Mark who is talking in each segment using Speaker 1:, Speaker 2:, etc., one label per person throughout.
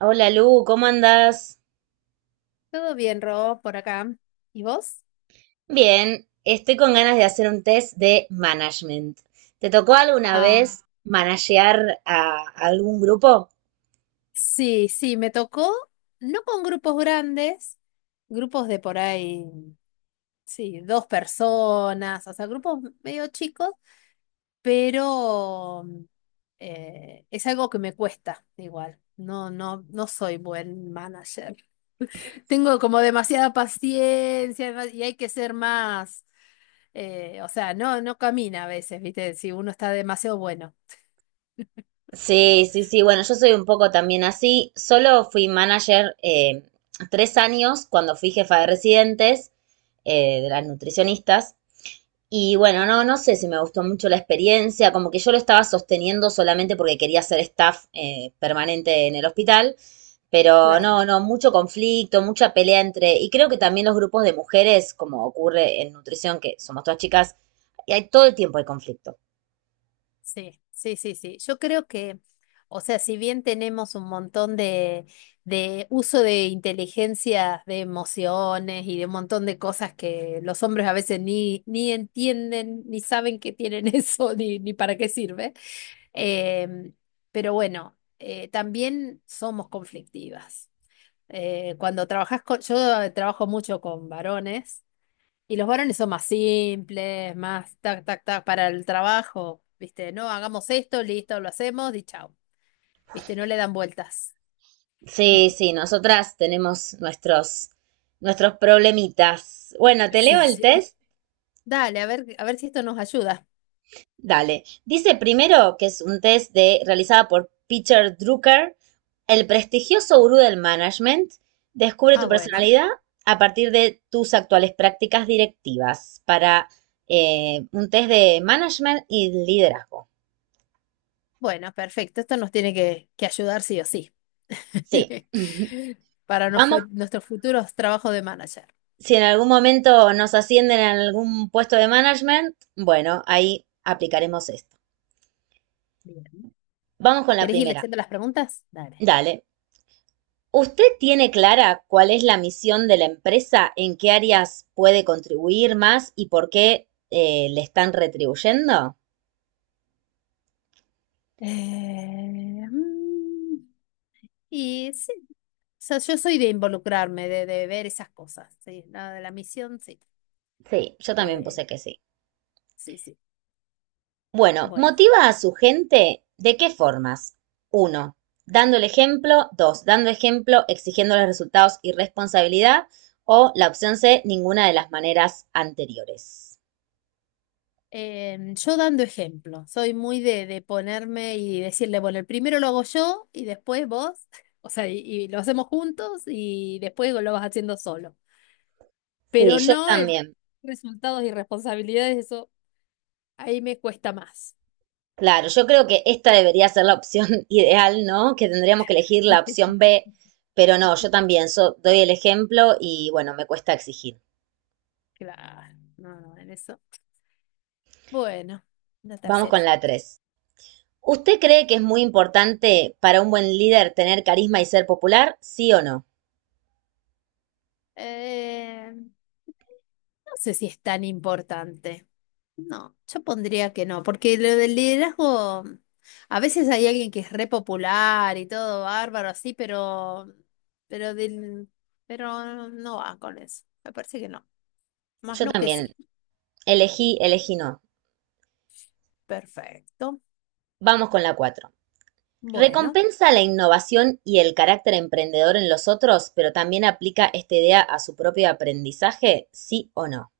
Speaker 1: Hola Lu, ¿cómo andás?
Speaker 2: Todo bien, Rob, por acá. ¿Y vos?
Speaker 1: Bien, estoy con ganas de hacer un test de management. ¿Te tocó alguna
Speaker 2: Ah,
Speaker 1: vez managear a algún grupo?
Speaker 2: Sí, sí, me tocó, no con grupos grandes, grupos de por ahí, sí, dos personas, o sea, grupos medio chicos, pero es algo que me cuesta igual. No, no, no soy buen manager. Tengo como demasiada paciencia, ¿no? Y hay que ser más, o sea, no, no camina a veces, ¿viste? Si uno está demasiado bueno.
Speaker 1: Sí, sí, sí. Bueno, yo soy un poco también así. Solo fui manager 3 años cuando fui jefa de residentes, de las nutricionistas. Y bueno, no, no sé si me gustó mucho la experiencia, como que yo lo estaba sosteniendo solamente porque quería ser staff permanente en el hospital, pero
Speaker 2: Claro.
Speaker 1: no, no, mucho conflicto, mucha pelea entre, y creo que también los grupos de mujeres, como ocurre en nutrición, que somos todas chicas, y hay todo el tiempo hay conflicto.
Speaker 2: Sí, sí, sí, sí. Yo creo que, o sea, si bien tenemos un montón de uso de inteligencias, de emociones y de un montón de cosas que los hombres a veces ni entienden, ni saben que tienen eso, ni para qué sirve. eh, pero bueno, también somos conflictivas. Cuando trabajas con, yo trabajo mucho con varones. Y los varones son más simples, más tac, tac, tac para el trabajo, ¿viste? No, hagamos esto, listo, lo hacemos y chao. ¿Viste? No le dan vueltas.
Speaker 1: Sí, sí, nosotras tenemos nuestros problemitas. Bueno, ¿te
Speaker 2: Sí,
Speaker 1: leo el
Speaker 2: sí.
Speaker 1: test?
Speaker 2: Dale, a ver si esto nos ayuda.
Speaker 1: Dale. Dice primero que es un test de, realizada por Peter Drucker, el prestigioso gurú del management. Descubre
Speaker 2: Ah,
Speaker 1: tu
Speaker 2: bueno.
Speaker 1: personalidad a partir de tus actuales prácticas directivas para un test de management y liderazgo.
Speaker 2: Bueno, perfecto. Esto nos tiene que ayudar sí o sí.
Speaker 1: Sí.
Speaker 2: Para nos fue,
Speaker 1: Vamos,
Speaker 2: nuestros futuros trabajos de manager.
Speaker 1: si en algún momento nos ascienden a algún puesto de management, bueno, ahí aplicaremos esto.
Speaker 2: Bien.
Speaker 1: Vamos con la
Speaker 2: ¿Querés ir
Speaker 1: primera.
Speaker 2: leyendo las preguntas? Dale.
Speaker 1: Dale. ¿Usted tiene clara cuál es la misión de la empresa, en qué áreas puede contribuir más y por qué le están retribuyendo?
Speaker 2: Eh, mm, Y sí. Sea, yo soy de involucrarme, de ver esas cosas, sí, la de la misión, sí.
Speaker 1: Sí, yo también
Speaker 2: Eh,
Speaker 1: puse que sí.
Speaker 2: sí, sí.
Speaker 1: Bueno,
Speaker 2: Bueno,
Speaker 1: motiva a su gente de qué formas. Uno, dando el ejemplo. Dos, dando ejemplo, exigiendo los resultados y responsabilidad. O la opción C, ninguna de las maneras anteriores.
Speaker 2: yo dando ejemplo, soy muy de ponerme y decirle, bueno, el primero lo hago yo y después vos, o sea, y lo hacemos juntos y después lo vas haciendo solo.
Speaker 1: Sí,
Speaker 2: Pero
Speaker 1: yo
Speaker 2: no el de
Speaker 1: también.
Speaker 2: resultados y responsabilidades, eso ahí me cuesta más.
Speaker 1: Claro, yo creo que esta debería ser la opción ideal, ¿no? Que tendríamos que elegir la opción B, pero no, yo
Speaker 2: Sí.
Speaker 1: también doy el ejemplo y bueno, me cuesta exigir.
Speaker 2: Claro, no, no, en eso. Bueno, la
Speaker 1: Vamos
Speaker 2: tercera.
Speaker 1: con la 3. ¿Usted cree que es muy importante para un buen líder tener carisma y ser popular? ¿Sí o no?
Speaker 2: No sé si es tan importante. No, yo pondría que no, porque lo del liderazgo, a veces hay alguien que es re popular y todo bárbaro así, pero del, pero no va con eso. Me parece que no. Más
Speaker 1: Yo
Speaker 2: no que
Speaker 1: también
Speaker 2: sí.
Speaker 1: elegí no.
Speaker 2: Perfecto.
Speaker 1: Vamos con la 4.
Speaker 2: Bueno.
Speaker 1: Recompensa la innovación y el carácter emprendedor en los otros, pero también aplica esta idea a su propio aprendizaje, ¿sí o no?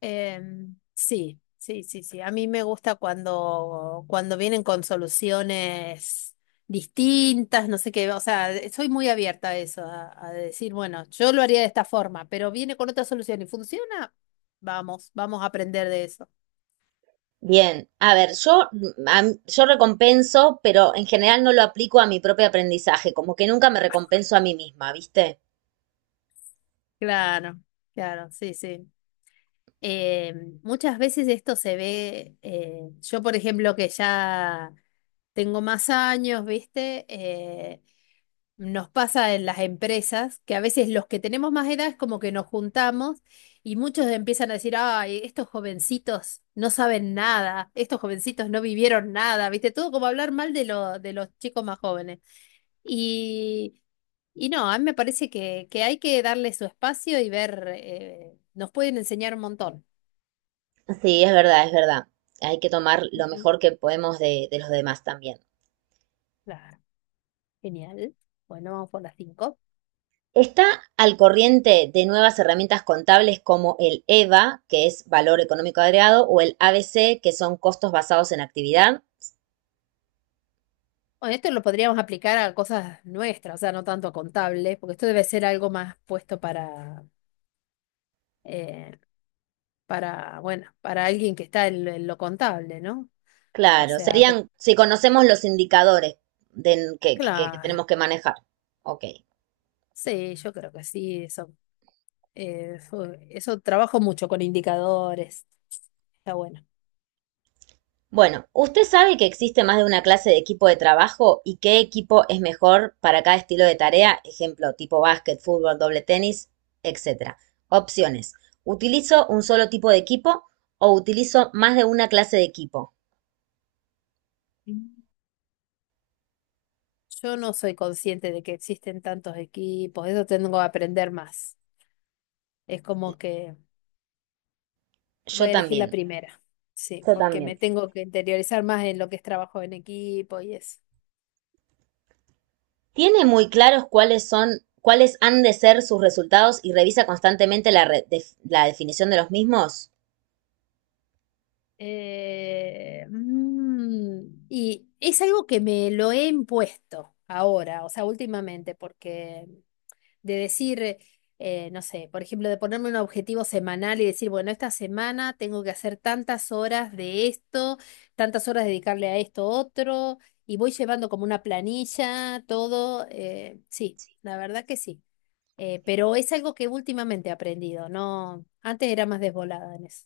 Speaker 2: Sí, sí, sí, sí. A mí me gusta cuando, cuando vienen con soluciones distintas, no sé qué, o sea, soy muy abierta a eso, a decir, bueno, yo lo haría de esta forma, pero viene con otra solución y funciona, vamos, vamos a aprender de eso.
Speaker 1: Bien, a ver, yo, yo recompenso, pero en general no lo aplico a mi propio aprendizaje, como que nunca me recompenso a mí misma, ¿viste?
Speaker 2: Claro, claro, sí, sí. Muchas veces esto se ve, yo por ejemplo que ya tengo más años, ¿viste? Nos pasa en las empresas que a veces los que tenemos más edad es como que nos juntamos y muchos empiezan a decir, ay, estos jovencitos no saben nada, estos jovencitos no vivieron nada, ¿viste? Todo como hablar mal de, lo- de los chicos más jóvenes. Y, y no, a mí me parece que hay que darle su espacio y ver, nos pueden enseñar un montón.
Speaker 1: Sí, es verdad, es verdad. Hay que tomar lo
Speaker 2: Ujú,
Speaker 1: mejor que podemos de los demás también.
Speaker 2: claro, genial. Bueno, vamos por las cinco.
Speaker 1: Está al corriente de nuevas herramientas contables como el EVA, que es valor económico agregado, o el ABC, que son costos basados en actividad.
Speaker 2: Bueno, esto lo podríamos aplicar a cosas nuestras, o sea, no tanto a contables, porque esto debe ser algo más puesto eh, para, bueno, para alguien que está en lo contable, ¿no? O
Speaker 1: Claro,
Speaker 2: sea, pe-
Speaker 1: serían si conocemos los indicadores de, que
Speaker 2: claro,
Speaker 1: tenemos que manejar. Ok.
Speaker 2: sí, yo creo que sí, eso, eso, eso trabajo mucho con indicadores, está bueno.
Speaker 1: Bueno, ¿usted sabe que existe más de una clase de equipo de trabajo y qué equipo es mejor para cada estilo de tarea? Ejemplo, tipo básquet, fútbol, doble tenis, etcétera. Opciones. ¿Utilizo un solo tipo de equipo o utilizo más de una clase de equipo?
Speaker 2: Mm. Yo no soy consciente de que existen tantos equipos, eso tengo que aprender más. Es como que voy
Speaker 1: Yo
Speaker 2: a elegir la
Speaker 1: también.
Speaker 2: primera, sí,
Speaker 1: Yo
Speaker 2: porque me
Speaker 1: también.
Speaker 2: tengo que interiorizar más en lo que es trabajo en equipo y eso.
Speaker 1: ¿Tiene muy claros cuáles son, cuáles han de ser sus resultados y revisa constantemente la, la definición de los mismos?
Speaker 2: Y es algo que me lo he impuesto ahora, o sea, últimamente, porque de decir, no sé, por ejemplo, de ponerme un objetivo semanal y decir, bueno, esta semana tengo que hacer tantas horas de esto, tantas horas dedicarle a esto otro, y voy llevando como una planilla, todo, sí, la verdad que sí. Pero es algo que últimamente he aprendido, no, antes era más desvolada en eso.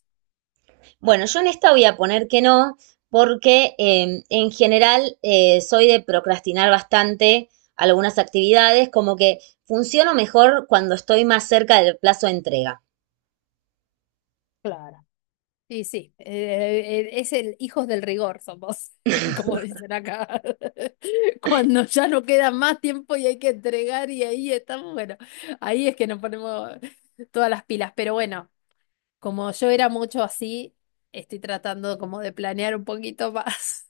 Speaker 1: Bueno, yo en esta voy a poner que no, porque en general soy de procrastinar bastante algunas actividades, como que funciono mejor cuando estoy más cerca del plazo de entrega.
Speaker 2: Claro. Y sí, es el hijos del rigor somos, como dicen acá. Cuando ya no queda más tiempo y hay que entregar y ahí estamos, bueno, ahí es que nos ponemos todas las pilas. Pero bueno, como yo era mucho así, estoy tratando como de planear un poquito más.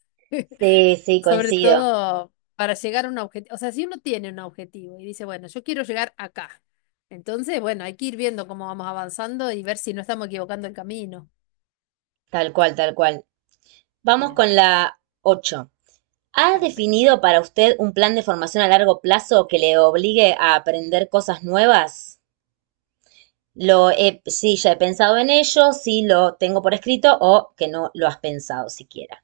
Speaker 1: Sí, sí,
Speaker 2: Sobre
Speaker 1: coincido.
Speaker 2: todo para llegar a un objetivo. O sea, si uno tiene un objetivo y dice, bueno, yo quiero llegar acá. Entonces, bueno, hay que ir viendo cómo vamos avanzando y ver si no estamos equivocando el camino.
Speaker 1: Tal cual, tal cual. Vamos
Speaker 2: Bien.
Speaker 1: con la 8. ¿Ha
Speaker 2: Perfecto.
Speaker 1: definido para usted un plan de formación a largo plazo que le obligue a aprender cosas nuevas? Lo he, sí, ya he pensado en ello, sí lo tengo por escrito o que no lo has pensado siquiera.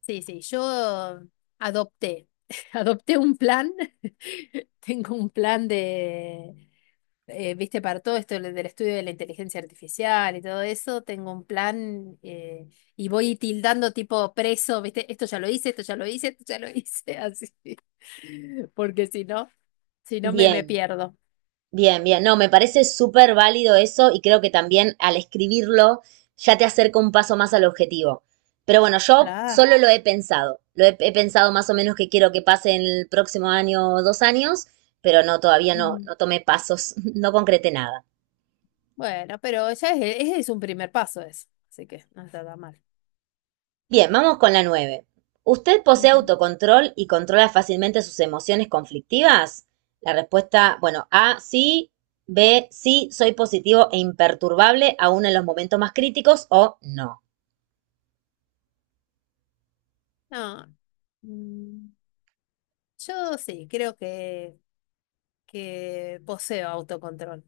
Speaker 2: Sí, sí, yo adopté, adopté un plan, tengo un plan de, viste, para todo esto del del estudio de la inteligencia artificial y todo eso, tengo un plan, y voy tildando tipo preso, viste, esto ya lo hice, esto ya lo hice, esto ya lo hice, así, porque si no, si no me, me
Speaker 1: Bien,
Speaker 2: pierdo.
Speaker 1: bien, bien. No, me parece súper válido eso y creo que también al escribirlo ya te acerca un paso más al objetivo. Pero bueno, yo
Speaker 2: La,
Speaker 1: solo lo he pensado. He pensado más o menos que quiero que pase en el próximo año o 2 años, pero no, todavía no,
Speaker 2: ujú.
Speaker 1: no tomé pasos, no concreté nada.
Speaker 2: Bueno, pero ya es un primer paso eso, así que no está tan mal.
Speaker 1: Bien, vamos con la nueve. ¿Usted posee
Speaker 2: Ujú.
Speaker 1: autocontrol y controla fácilmente sus emociones conflictivas? La respuesta, bueno, A, sí. B, sí, soy positivo e imperturbable aún en los momentos más críticos o no.
Speaker 2: No. Mm. Yo sí, creo que poseo autocontrol.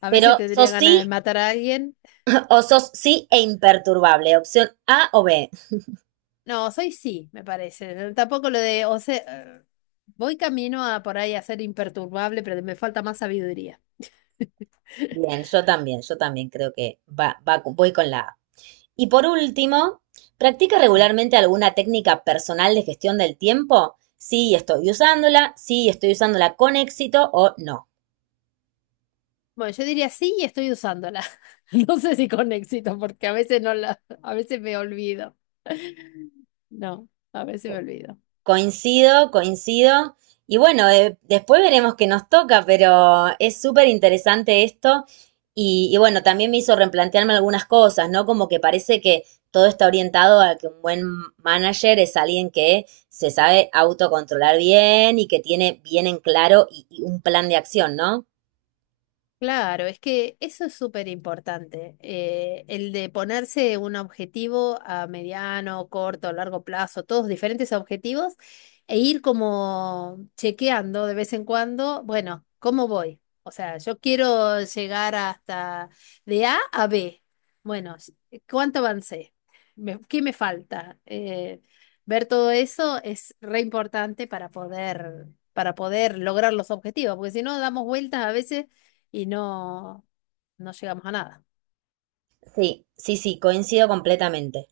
Speaker 2: A veces
Speaker 1: Pero
Speaker 2: tendría
Speaker 1: sos
Speaker 2: ganas de
Speaker 1: sí
Speaker 2: matar a alguien.
Speaker 1: o sos sí e imperturbable. Opción A o B.
Speaker 2: No, soy sí, me parece. Tampoco lo de, o sea, eh, voy camino a por ahí a ser imperturbable, pero me falta más sabiduría.
Speaker 1: Bien, yo también creo que voy con la A. Y por último, ¿practica
Speaker 2: Sí.
Speaker 1: regularmente alguna técnica personal de gestión del tiempo? Sí, estoy usándola con éxito o no.
Speaker 2: Bueno, yo diría sí y estoy usándola. No sé si con éxito, porque a veces no la, a veces me olvido. No, a veces me olvido.
Speaker 1: Coincido, coincido. Y bueno, después veremos qué nos toca, pero es súper interesante esto. Y bueno, también me hizo replantearme algunas cosas, ¿no? Como que parece que todo está orientado a que un buen manager es alguien que se sabe autocontrolar bien y que tiene bien en claro y un plan de acción, ¿no?
Speaker 2: Claro, es que eso es súper importante, el de ponerse un objetivo a mediano, corto, largo plazo, todos diferentes objetivos, e ir como chequeando de vez en cuando, bueno, ¿cómo voy? O sea, yo quiero llegar hasta de A a B. Bueno, ¿cuánto avancé? Me- ¿qué me falta? Ver todo eso es re importante para poder lograr los objetivos, porque si no, damos vueltas a veces y no, no llegamos a nada.
Speaker 1: Sí, sí, sí, coincido completamente.